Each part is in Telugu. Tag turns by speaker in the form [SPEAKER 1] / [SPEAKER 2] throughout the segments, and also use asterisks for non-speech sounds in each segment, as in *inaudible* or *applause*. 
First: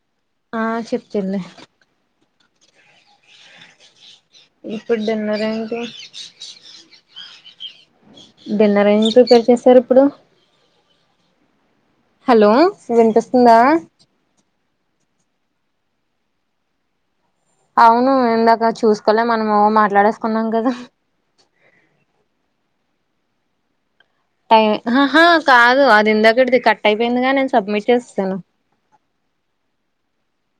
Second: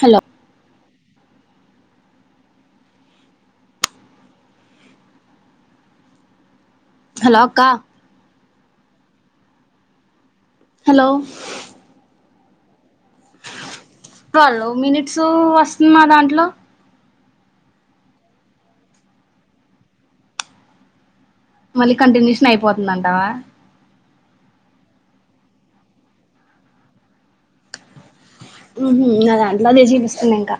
[SPEAKER 1] హలో
[SPEAKER 2] ఆ చెప్పు చెల్లె. ఇప్పుడు డిన్నరేంటి?
[SPEAKER 1] హలో అక్కా
[SPEAKER 2] డిన్నర్ ఎం ప్రిపేర్ చేశారు ఇప్పుడు?
[SPEAKER 1] హలో
[SPEAKER 2] హలో వినిపిస్తోందా.
[SPEAKER 1] హలో మినిట్స్ వస్తుంది నా దాంట్లో.
[SPEAKER 2] అవును ఇందాక చూసుకోలే మనము మాట్లాడేసుకున్నాం కదా.
[SPEAKER 1] మళ్ళీ కంటిన్యూషన్ అయిపోతుందంటావా.
[SPEAKER 2] టైం హహా కాదు అది ఇందాకటిది కట్ అయిపోయింది గా నేను సబ్మిట్ చేసేసాను.
[SPEAKER 1] ఉ నా దాంట్లో అదే చూపిస్తుంది ఇంకా.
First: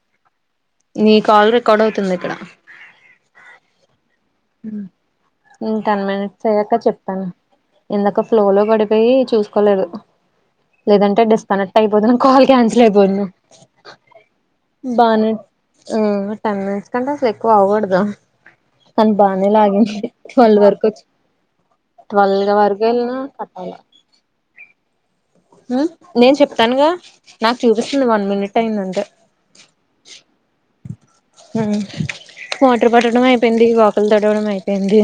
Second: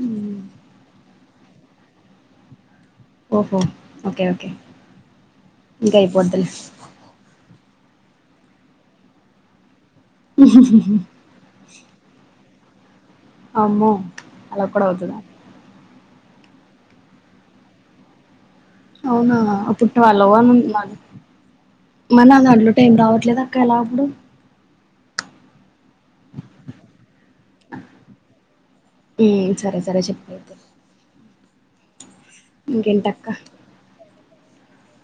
[SPEAKER 1] హ్
[SPEAKER 2] నీ కాల్ రికార్డ్ అవుతుంది ఇక్కడ.
[SPEAKER 1] ఓహో ఓకే ఓకే
[SPEAKER 2] హు
[SPEAKER 1] ఇంకా
[SPEAKER 2] టెన్ మినిట్స్
[SPEAKER 1] అయిపోద్దిలే
[SPEAKER 2] అయ్యాక చెప్తాను. ఇందాక ఫ్లోలో పడిపోయి చూసుకోలేదు, లేదంటే డిస్కనె క్ట్ అయిపోదును కాల్ క్యాన్సిల్ అయిపోదును
[SPEAKER 1] అమ్మో అలా కూడా అవుతదా
[SPEAKER 2] బానే ఆ టెన్ మినిట్స్ కంటే అసలు ఎక్కువ అవకూడదు. తను
[SPEAKER 1] అవునా
[SPEAKER 2] బానే
[SPEAKER 1] అప్పుడు
[SPEAKER 2] లాగింది
[SPEAKER 1] ట్వెల్వ్ అని
[SPEAKER 2] ట్వల్
[SPEAKER 1] ఉంది నాది
[SPEAKER 2] వరకొచ్చి
[SPEAKER 1] మరి
[SPEAKER 2] ట్వల్
[SPEAKER 1] నా దాంట్లో
[SPEAKER 2] వరకు
[SPEAKER 1] టైం
[SPEAKER 2] వెళ్లినా
[SPEAKER 1] రావట్లేదు
[SPEAKER 2] కట్
[SPEAKER 1] అక్క ఎలా
[SPEAKER 2] అవలా.
[SPEAKER 1] అప్పుడు
[SPEAKER 2] హ్ నేను చెప్తానుగా నాకు చూపిస్తుంది వన్ మినిట్ అయిందంతే.
[SPEAKER 1] ఉమ్ సరే సరే చెప్పుయితే
[SPEAKER 2] హు మోటర్ పట్టడం అయిపోయింది, వాకిలు తుడవడం అయిపోయింది.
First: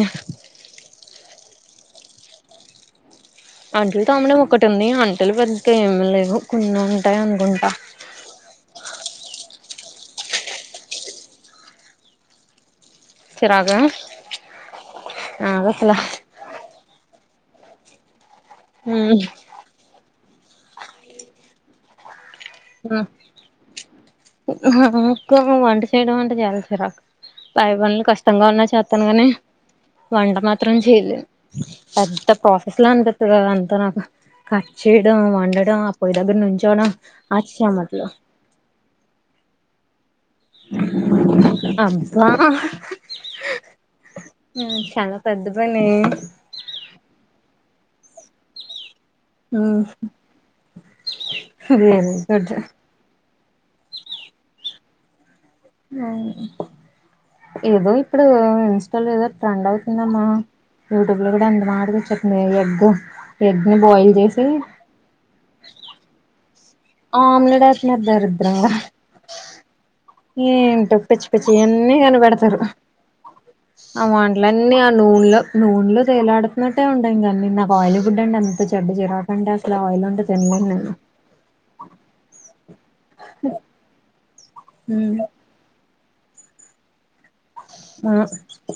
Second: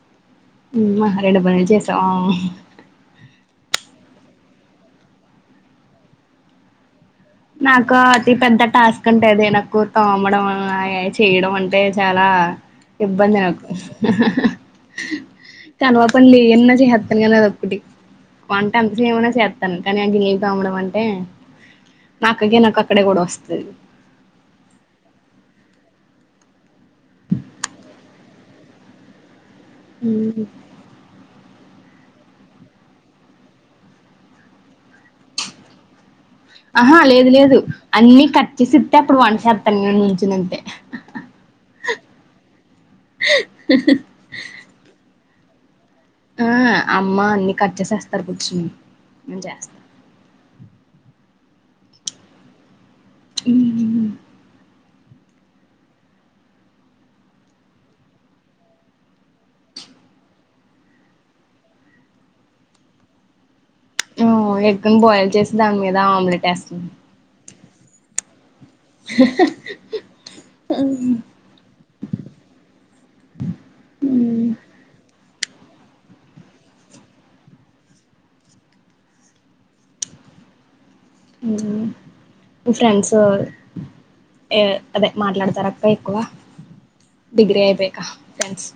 [SPEAKER 1] హమ్మ రెండు పనులు చేేసావా
[SPEAKER 2] అంట్లు తోమడం ఒకటి ఉంది, అంట్లు పెదగా ఏమి లేవు కొన్నే.
[SPEAKER 1] నాకు అతి పెద్ద టాస్క్ అంటే అదే నా కూర్తో అమ్మడం, అయి చేయడం అంటే చాలా ఇబ్బంది నాకు,
[SPEAKER 2] చిరాగా నాకు అసలు
[SPEAKER 1] కానువ పన్లు ఎయన్న చేసెత్తాను కానీ అ కుటి వంట ఎంత చేయమన్న చెత్తాను, కానీ ఆ గిన్నెలు తోమడం అంటే మా అక్కకి నాకు
[SPEAKER 2] అ
[SPEAKER 1] అక్కడే గొడవ వస్తది
[SPEAKER 2] నాకు వంట వంట చేయడం అంటే చాల చిరాకు. పై పనులు కష్టంగా ఉన్న చేతాను కానీ వంట మాత్రం చేయలే. పెద్ద ప్రాసెస్ లా అనిపిస్తది అది అంతా నాకు. కట్ చేయడం, వండడం పోయిదగ్గర నించోనా
[SPEAKER 1] ఆహా లేదు లేదు అన్ని కట్ చేసి ఇత్తే, అప్పుడు వంటసేత్తను నే
[SPEAKER 2] అబ్బా ఉ చాలా పెద్దపనే
[SPEAKER 1] ఆ అమ్మ అన్ని కట్ చేేసేస్తారు కూర్చుని నేను
[SPEAKER 2] ఆ
[SPEAKER 1] చేస్తా
[SPEAKER 2] అది ఏందో డ
[SPEAKER 1] ఉ
[SPEAKER 2] అ ఏదో ఇప్పుడు ఇన్స్టాలో ఏదో ట్రెండ్ అవుతుందమ్మా. యూట్యూబ్ ల కూడా అంద్ మాటకు చెప్పినయ్ ఎగ్గు ఎగ్ ని బాయిల్
[SPEAKER 1] ఆ
[SPEAKER 2] చేసి
[SPEAKER 1] ఎగ్గుని బాయిల్ చేసి, దాని మీద ఆమ్లెట్ ఏస్
[SPEAKER 2] ఆమ్లెట్ ఏసున్నరు దరిద్రంగ ఏంటో పిచ్చి పిచ్చి అన్నీ కనిపెడతరు ఆ వంట్లన్నీ ఆ ను నూలో నూన్లో తేలాడుతున్నట్టే ఉంటయి ఇంగ అన్ని, నాకు ఆయిలీ ఫుడ్ అంటె అంత చెడ్డ చిరాక అంటే అసలు ఆయిల్ దె సేన్నేనే
[SPEAKER 1] ఉ మీ ఫ్రెండ్స్ ఏ అదే
[SPEAKER 2] నేను
[SPEAKER 1] మాట్లాడతరా? ఎక్కువ డిగ్రి అయిపోయక
[SPEAKER 2] ఆ
[SPEAKER 1] ఫ్రెండ్స్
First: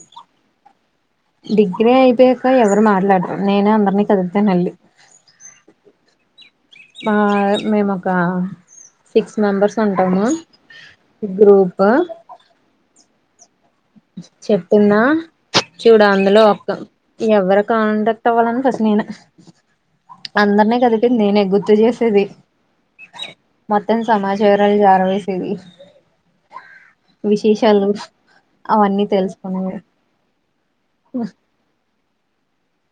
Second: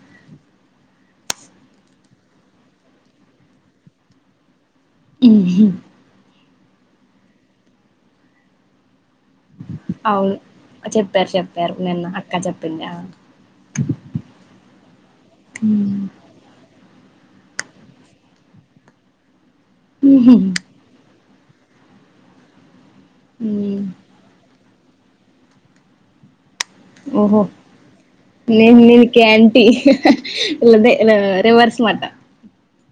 [SPEAKER 2] డిగ్రీ అయిపోయక ఎవరు మాట్లాడ్రు. నేనే అందర్ని కలిసాను ఎల్లి.
[SPEAKER 1] ఉహు
[SPEAKER 2] మా మేమొక సిక్స్ మెంబర్స్ ఉంటము
[SPEAKER 1] అవును చెప్పారు చెప్పారు
[SPEAKER 2] గ్రూప్
[SPEAKER 1] నిన్న అక్క చెప్పింది ఆ
[SPEAKER 2] చెప్తున్నా చూడ అందులో ఒక్క ఎవరు కాంటాక్ట్ అవ్వాలన ఫస్ట్ నేనె.
[SPEAKER 1] ఉహు
[SPEAKER 2] అందరిని కలిపింది నేనే. గుర్తు చేసేది.
[SPEAKER 1] ఉమ్
[SPEAKER 2] మొత్తం సమాచారాలు జార వేసేది. విశేషాలు
[SPEAKER 1] ఏమి
[SPEAKER 2] అవన్నీ
[SPEAKER 1] నీకేంటి
[SPEAKER 2] తెలుసుకునేది
[SPEAKER 1] లదే రివర్స్ మాట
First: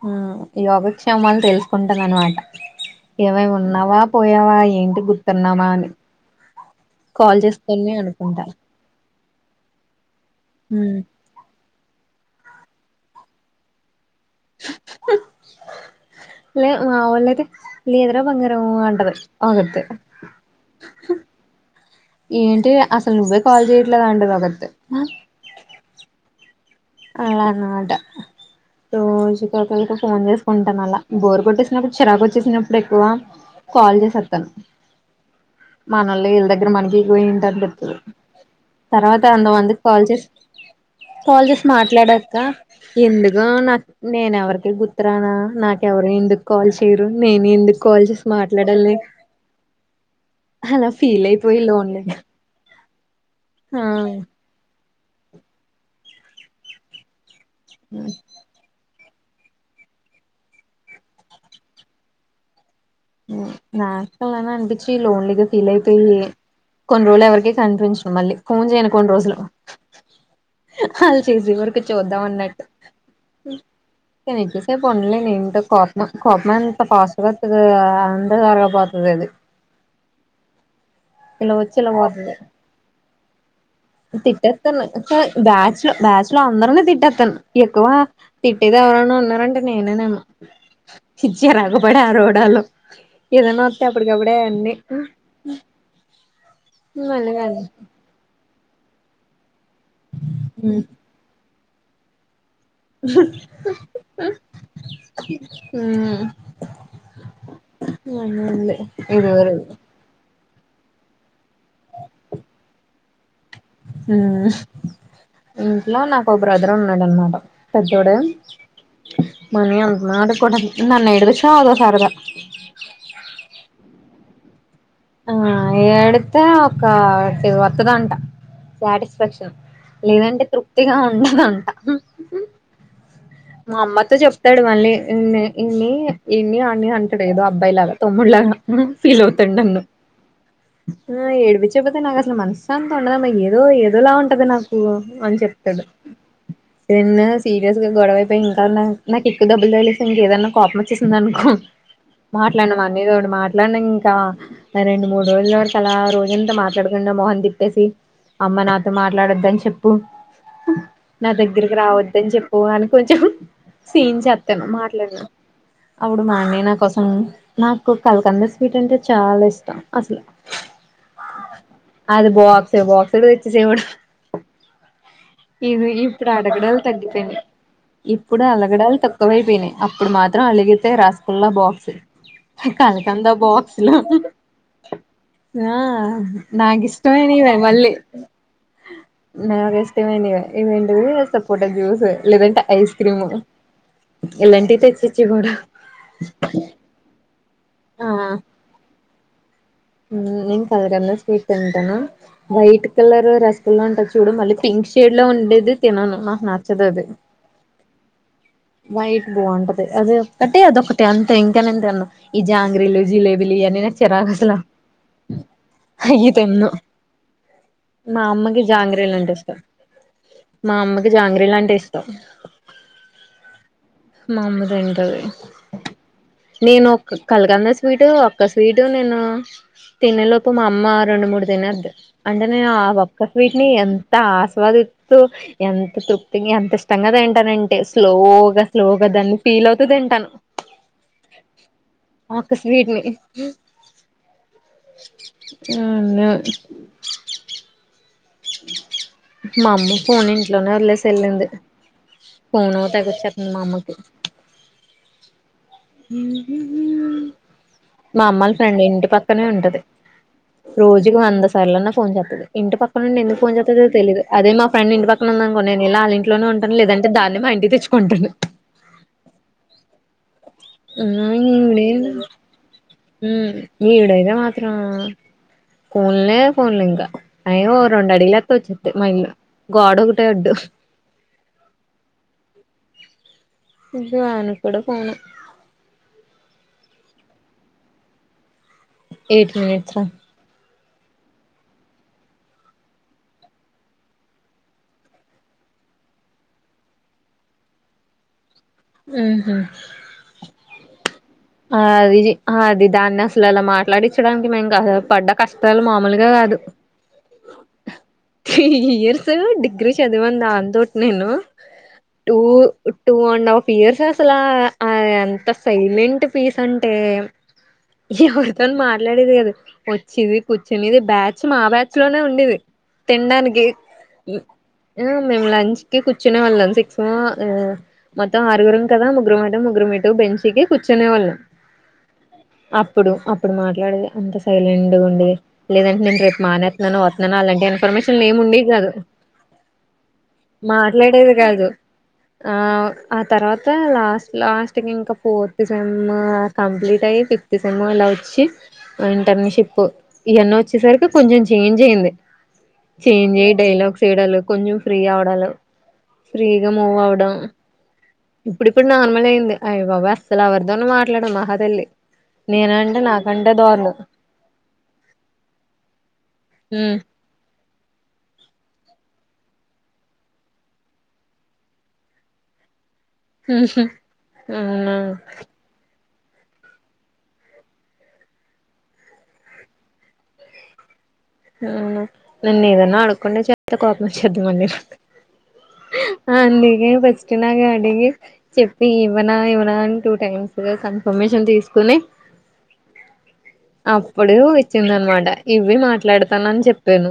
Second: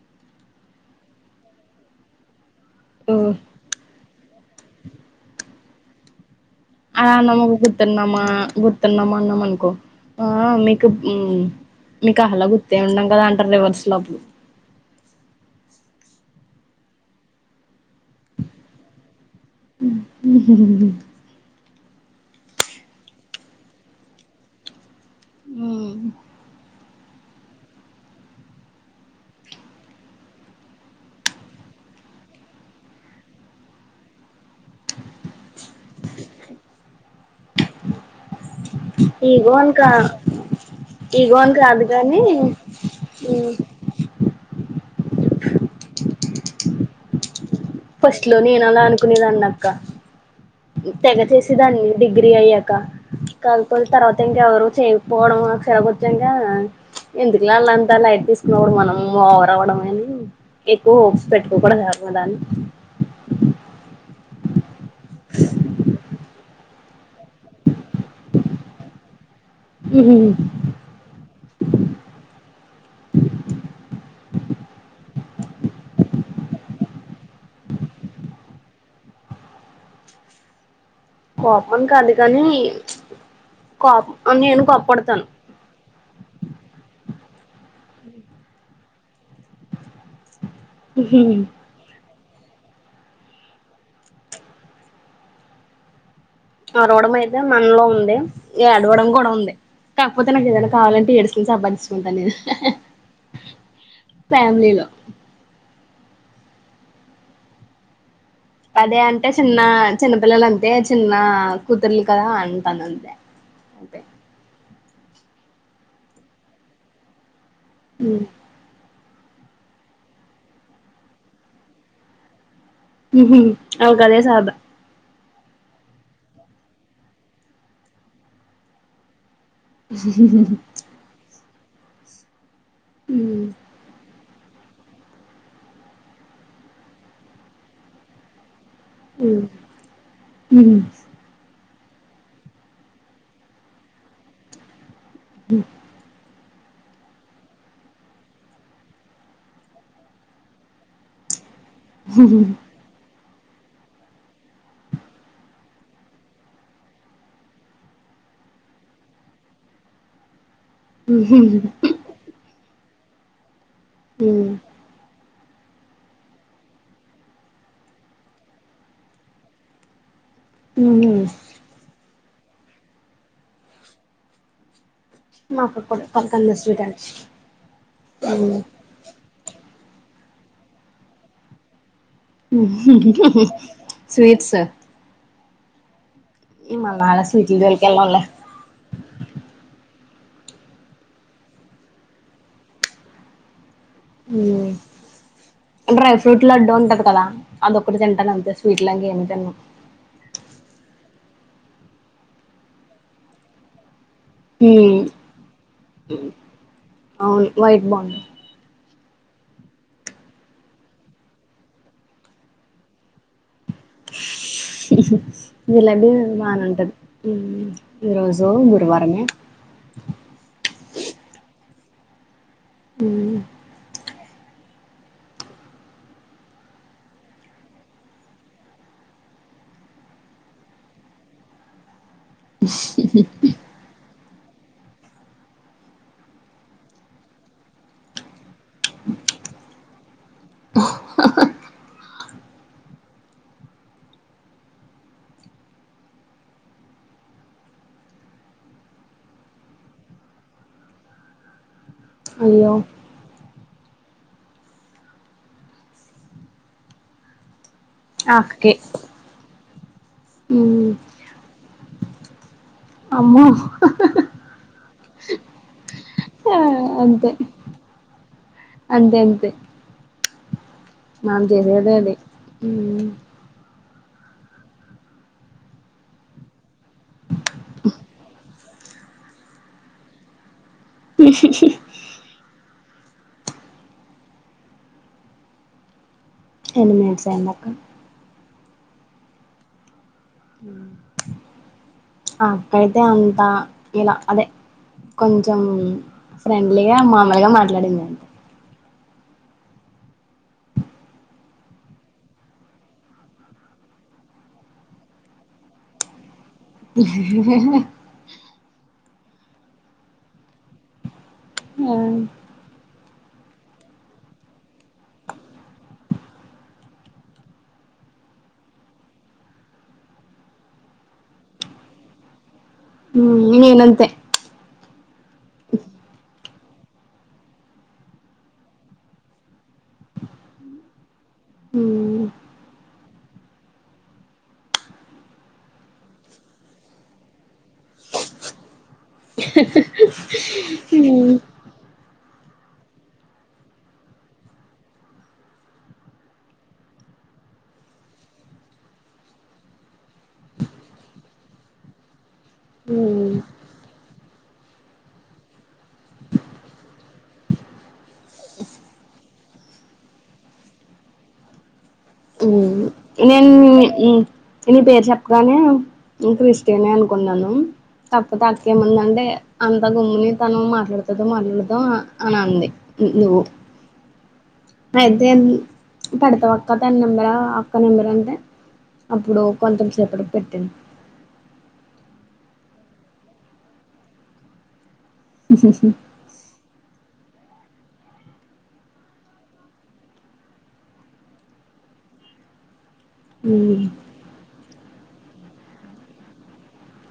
[SPEAKER 2] ఆ యోగక్షేమాలు తెలుసుకుంటద అనమాట.
[SPEAKER 1] ఓ
[SPEAKER 2] ఏమేమి ఉన్నవా పోయావా, ఏంటి గుర్తున్నామా అని.
[SPEAKER 1] ఆ న
[SPEAKER 2] కాల్
[SPEAKER 1] అమకు
[SPEAKER 2] చేస్తూనే
[SPEAKER 1] గుర్తున్నామా
[SPEAKER 2] అనుకుంటా
[SPEAKER 1] గుర్తున్నామన్నం అనుకో ఆ మీకు
[SPEAKER 2] ఉమ్,
[SPEAKER 1] ఉ మీకు అహ్లా గుర్తే ఉండం కదా అంటరు రివర్స్ లో అప్పుడు
[SPEAKER 2] లే మావోళ్ళయితే లేదురా బంగారం అంటరు. ఆగర్తె ఏంటి అసలు నువ్వే కాల్ చేయట్లేదు అంటది ఒకతి.
[SPEAKER 1] ఉ
[SPEAKER 2] అలా అన్మాట రోజుకో ఒకళ్కి ఫోన్ చేసుకుంట ఉన్నాల, బోర్ కొట్టేసినప్పుడు చిరాకు వచ్చేసినప్పుడు ఎక్కువ. కాల్ చేసెత్తాను. మనోళ్లే ఈల్ దగ్గర మనకెకువెంటి అని చెత్తను. తర్వాత
[SPEAKER 1] ఈగోన్
[SPEAKER 2] అంతమందికి
[SPEAKER 1] కా
[SPEAKER 2] కాల్ చేెస్
[SPEAKER 1] ఈగోన్ కాదు కానీ
[SPEAKER 2] మాట్లాడాక ఎందుకు నా నేనెవరికి గుర్తురానా నాకెవరు ఎందుకు కాల్ చేయరు నేను ఎందుకు కాల్
[SPEAKER 1] ఫస్ట్
[SPEAKER 2] చేసి
[SPEAKER 1] లో నేను అలా
[SPEAKER 2] మాట్లాడాలి
[SPEAKER 1] అనుకునేదాన్ని అక్క
[SPEAKER 2] అలా
[SPEAKER 1] తెగ
[SPEAKER 2] ఫీల్ అయిపోయి లోన్లీగా
[SPEAKER 1] కాలుపో
[SPEAKER 2] ఆ
[SPEAKER 1] తర్వాత ఇంకా ఎవరు చేయకపోవడం అక్షరచంగా ఎందుకు పిల్ల అంతాలా అట్ తీసుకుడు మనం *inaudible* వర్ అవ్వడం అని ఎక్కువ హోప్స్ పెట్టుకోకూడ కాదుమా ఎవరిమీదనీ
[SPEAKER 2] నాకు అలాని అనిపించి లోన్లీగా ఫీల్ అయిపోయి కొన్ని రోజులు ఎవరికీ కనిపించను మళ్ళీ ఫోన్ చేయను కొన్ని రోజులు అల్లు చేసి వరకు చూద్దాం అన్నట్టు ఎక్కువ సేపు ఉండలేను ఏంటో కోపమ కోపము ఎంత ఫస్ట్ గా వస్తాదో అంత కారగా పాతది అది ఇలా
[SPEAKER 1] కోపం
[SPEAKER 2] వచ్చి
[SPEAKER 1] అనీ కాదు కానీ కోపం నేను
[SPEAKER 2] తిట్టెత్తను
[SPEAKER 1] కోప్పడతాను
[SPEAKER 2] బ్యాచ్ల బ్యాచల అందరనే తిట్టెత్తను ఎక్కువ తిట్టేది ఎవరన ఉన్నారంటడి నేనే ఏమో చిరాకుపడి ఏదనా వస్తే అప్పటికప్పుడే అన్నీ
[SPEAKER 1] అరవడం అయితే మనలో ఉంది ఏడవడం కూడా ఉంది కాకపోతే నాకు ఏదైనా కావాలంటే ఏడ్చి సంపాధించుకుంటాను నేను
[SPEAKER 2] హ
[SPEAKER 1] ఫ్యామిలీలో
[SPEAKER 2] ఉమ్
[SPEAKER 1] పదే అంటే చిన్న చిన్నపిల్లలంతా ఇదే చిన్న కుతురుని కదా అంటనంతే
[SPEAKER 2] ఇంట్లో నాకు ఒక బ్రదర్ ఉన్నాడునమాట పెద్దోడె మనీ అంతన్నాడు కూడా నన్ను ఏడిపించడం అదో సరదా
[SPEAKER 1] ఉమ్ వాళ్ళకి అది సరదా
[SPEAKER 2] ఆ ఏడితే ఒక వత్తదంట సాటిస్ఫాక్షన్ లేదంటే తృప్తిగా ఉండదంట మా అమ్మతో చెప్ప ఇస్తాడు మళ్ళీ ఇన్ని ఇన్ని ఇన్ని అన్ని అంటాడు ఏదో అబ్బాయిలాగా తమ్ముడు లాగా ఫీల్ అవుతాం నన్ను
[SPEAKER 1] హ
[SPEAKER 2] విడిపించపోతే నాకు అసలు మనశాంతి ఉండదుమ్ ఏదో ఏదోలా ఉంటది నాకు అని చెప్తాడు నేను సీరియస్ గా గొడవైపోయి ఇంకా నాకు ఎకువ డబ్బులు తెలేదు ఇంకేదన్నా కోపం వచ్చేసింది అనుకో మాట్లాడినాం అన్న తోడు మాట్లాడను ఇంకా రెండు మూడు రోజుల వరకు అలా రోజంతా మాట్లాడుకుండ మోహమ తిప్పేసి అమ్మ నాతో మాట్లాడొద్దని చెప్పు నా దగ్గరికి రావద్దని చెప్పు కాని కొంచెం సీన్ చెతాను మాట్లాడును అవుడు మా అన్నయ్య నా కోసం నాకు కలకండా స్వీట్ అంటే చాలా ఇష్టం అసలు
[SPEAKER 1] ఉమ్
[SPEAKER 2] అది బోక్స్ బోక్స్డు తెచ్చసేవాడు
[SPEAKER 1] మా అక్క
[SPEAKER 2] ఇది
[SPEAKER 1] కూడా
[SPEAKER 2] ఇప్పుడు
[SPEAKER 1] కలకంద
[SPEAKER 2] అడగడాలు
[SPEAKER 1] స్వీట్ అంటే
[SPEAKER 2] తగ్గిపోయింది ఇప్పుడు అలగడాలు తగ్కు తక్కవైపోయినాయి అప్పుడు మాత్రం అలిగితే రసగుల్లా బాక్స్ కనీకండా బక్స్ లో
[SPEAKER 1] స్వీట్స్
[SPEAKER 2] ఆ నాకు
[SPEAKER 1] మళ్ళా అలా
[SPEAKER 2] ఇష్టమేనివ
[SPEAKER 1] స్వీట్ల జోలికి
[SPEAKER 2] మళ్ళీ
[SPEAKER 1] వెళ్ళంలే
[SPEAKER 2] నాకు ఇష్ట ఇది సపోట జ్యూస్ లేదంట ఐస్ క్రీమ్ ఇలాంటివి తెచ్చిచ్చేవాడు
[SPEAKER 1] డ్రై ఫ్రూట్ లడ్డు ఉంటది కదా అదొక్కటి
[SPEAKER 2] ఆ
[SPEAKER 1] తింటాను అంతే స్వీట్ లాక ఏమ తినను
[SPEAKER 2] నేను కలగంలో స్వీట్ తింటాను వైట్ కలర్ రసగుల్ల ఉంటొచ్చు చూడు మళ్ళీ పింక్ షేడ్ లో ఉండేది తినను నాకు నచ్చదు అది
[SPEAKER 1] అవును వైట్ బాగుంది
[SPEAKER 2] వైట్ బాగుంటది అది ఒకక్కటిే అదొ ఒకటిే అంతే ఇంకానేంతన్న ఈ జాంగ్రీలు జిలే రీలీయానినాచ్చరాఖసలు
[SPEAKER 1] శ జిలాబీ బానేవుంటది ఈ
[SPEAKER 2] మా
[SPEAKER 1] రోజు
[SPEAKER 2] అమ్మకి జాంగ్రీలు
[SPEAKER 1] గురువారమే
[SPEAKER 2] అంటే ఇష్టం
[SPEAKER 1] *unintelligible*
[SPEAKER 2] మా అమ్మకి జాంగ్రీలు అంటే ఇష్టం
[SPEAKER 1] హ
[SPEAKER 2] మ అమ్మ తింటది నేను ఒక కలకండా స్వీటు ఒక్క స్వీటు నేను తినేలోపు మా అమ్మ రెండు మూడు తినేస్తది అంటే నేను ఆ ఒక్క స్వీట్ ని ఎ ఆస్వాదిస్తూ ఎంత తృప్తిగా ఎంత ఇష్టంగా తింటానంటే స్లోగా స్లోగా అ దన్ని ఫీల్ అవుతూ తింటాను
[SPEAKER 1] ఓ
[SPEAKER 2] ఓక స్వీట్ *inaudible* మా అమ్మ ఫోన్ ఇంట్లోనే వదిలేసి వెళ్ళింది
[SPEAKER 1] అయ్యో
[SPEAKER 2] ఫను ట కుచ్చ మా అమ్మ కి మా
[SPEAKER 1] ఆ
[SPEAKER 2] అమ్మల
[SPEAKER 1] అక్కకే
[SPEAKER 2] ఫ్రెండ్ ఇంటి పక్కనే ఉంటది
[SPEAKER 1] మ్మ్
[SPEAKER 2] రోజుకి వంద సార్లున్నా ఫోన్ చేస్తుది ఇంటి పక్క నుండి ఎందుకు
[SPEAKER 1] అమ్మో
[SPEAKER 2] ఫోన్ చేస్తుదో తెలిదు అదే మాకు ఫ్రం ఇంటి పక్కన ఉందంకో నను ఎలా ఇంట్లోనే ఉంటాను లేదంటే
[SPEAKER 1] అంతే
[SPEAKER 2] దాన్ని మా ఇంటి తెచ్చుకుంటాను
[SPEAKER 1] అంతే అంతే
[SPEAKER 2] ఆ
[SPEAKER 1] మనం చేసేదే
[SPEAKER 2] ఇవిడ
[SPEAKER 1] అది మ్మ్
[SPEAKER 2] నవిడదా మాత్రం ఫోన్లే ఫోన్లు ఇంకా అయ ఓ రెండు అడిలు ఎత్త వచ్చిద్ది మలు గగాడ ఒకటే అడ్డు ఇ ఆనకూడ పోను
[SPEAKER 1] అన్ని మినిట్స్ అయింది అక్క
[SPEAKER 2] ఎయిట్ మనిట్స్ రా
[SPEAKER 1] అక్క ఐతే అంతా ఇలా అదే కొంచెం ఫ్రెండ్లీగా మామూలుగా మాట్లాడిందంటడి
[SPEAKER 2] ఉహ అది అది దాన్ని అసలు అలా మాట్లాడించడానికి మేం కా పడ్డ కష్టాలు మామూలుగా కాదు త్రీ ఇయర్స్ డిగ్రీ చదివాను దాంతో నేను
[SPEAKER 1] ఆ
[SPEAKER 2] two two and half years అసలా ఎంత సైలెంట్ పీస్ అంటే ఎవరితోన మాట్లాడేది కదా వచ్చేది కూర్చునిది బ్యాచ్ మా బ్యాచ్ లోనే ఉండేది
[SPEAKER 1] మ్మ్
[SPEAKER 2] తినడానికి
[SPEAKER 1] నేనంతే
[SPEAKER 2] ఆ మేము లంచ్ కి కూర్చునే వెళ్ళాం సిక్స్మ మొం ఆరుగురం కదా ముగ్గురు మేటం ముగగురుే టు బెంచకి కుచనే వాళ్ళం
[SPEAKER 1] ఉ
[SPEAKER 2] అప్పుడు అప్పుడు మాట్లాడేది అంత సైలెంట్ ఉంది లేదంటే నేను రేపు మానేతున్నాను వస్తున్నాను అలాంటి ఇన్ఫర్మేషన్ ఏము ఉండే కాదు మాట్లాడేది కాదు ఆ ఆ తర్వాత లాస్ట్ లాస్ట్ క ఇంకా పో ఫ్ సెమ్ కంప్లీట్ అయ ఫిఫ్త్ సెమ్ ఇలా వచ్చి ఇంటర్న్షిప్ వచ్చేసరికి కొంచెం చేంజ్ అయ్యంది
[SPEAKER 1] మ్మ్
[SPEAKER 2] చేంజ్ అయ్యి డైలాగ్స్ వయడాల కొంచెం ఫ్రీ ఆవడాాల ఫ్రీగా మూవ్ అవడం ఇప్పుడిప్పుడు నార్మల్ అయింది. అయబాబా అసలు ఎవరితోను మాట్లా మహాదల్లి
[SPEAKER 1] నేను నీ పేరు చెప్పగానే క్రిస్టినే
[SPEAKER 2] హ్మ్.
[SPEAKER 1] అనుకో ఉన్నాను తప్పతే అక్కేముందంటే అంత గమ్ము తను మాట్లాడుతదో మాట్లాడదో అని అంది. నువ
[SPEAKER 2] ఉహు అవునా
[SPEAKER 1] ఐతే పడ్తవా వాక్క అ తన నెంబరా అక్క నెంబరా అంటే అప్పుడు కొంతం సేపటికి పెట్టింది.
[SPEAKER 2] ఉ నన్న ఏదన్న ఆడుకండచెత్త్ కోపు మచ్చాదీద్ది మరి అ నీగే బస్ పట్టినాగా అడిగి చెప్పి ఇవ్వనా ఇవ్వనా అని టూ టైమ్స్ గా కన్ఫర్మేషన్ తీసుకుని అప్పుడు ఇచ్చింద అనమాట ఇవి మాట్లాడుతానని చెప్పాను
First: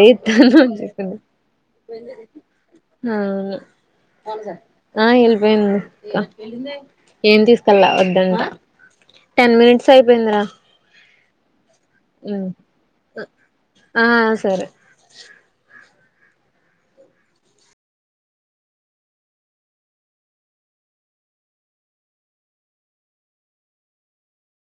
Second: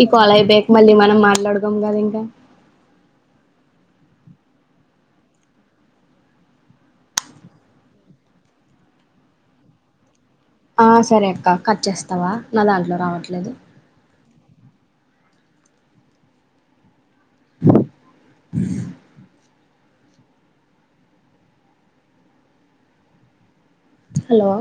[SPEAKER 1] ఈ కాల్ అయిపోయాక మళ్ళీ
[SPEAKER 2] అను
[SPEAKER 1] మనం మాట్లాడుకోం కదా ఇంకా
[SPEAKER 2] ఆ ఆ ఎళ్ళిపోయింది ఏం తీసుకెళ్లా వద్దంట టెన్ మినిట్స్ అయిపోయిందరా
[SPEAKER 1] ఆ సరే అక్క కట్ చేస్తావా నా దాంట్లో రావట్లేదు.
[SPEAKER 2] సరె.
[SPEAKER 1] *unintelligible* హలో? !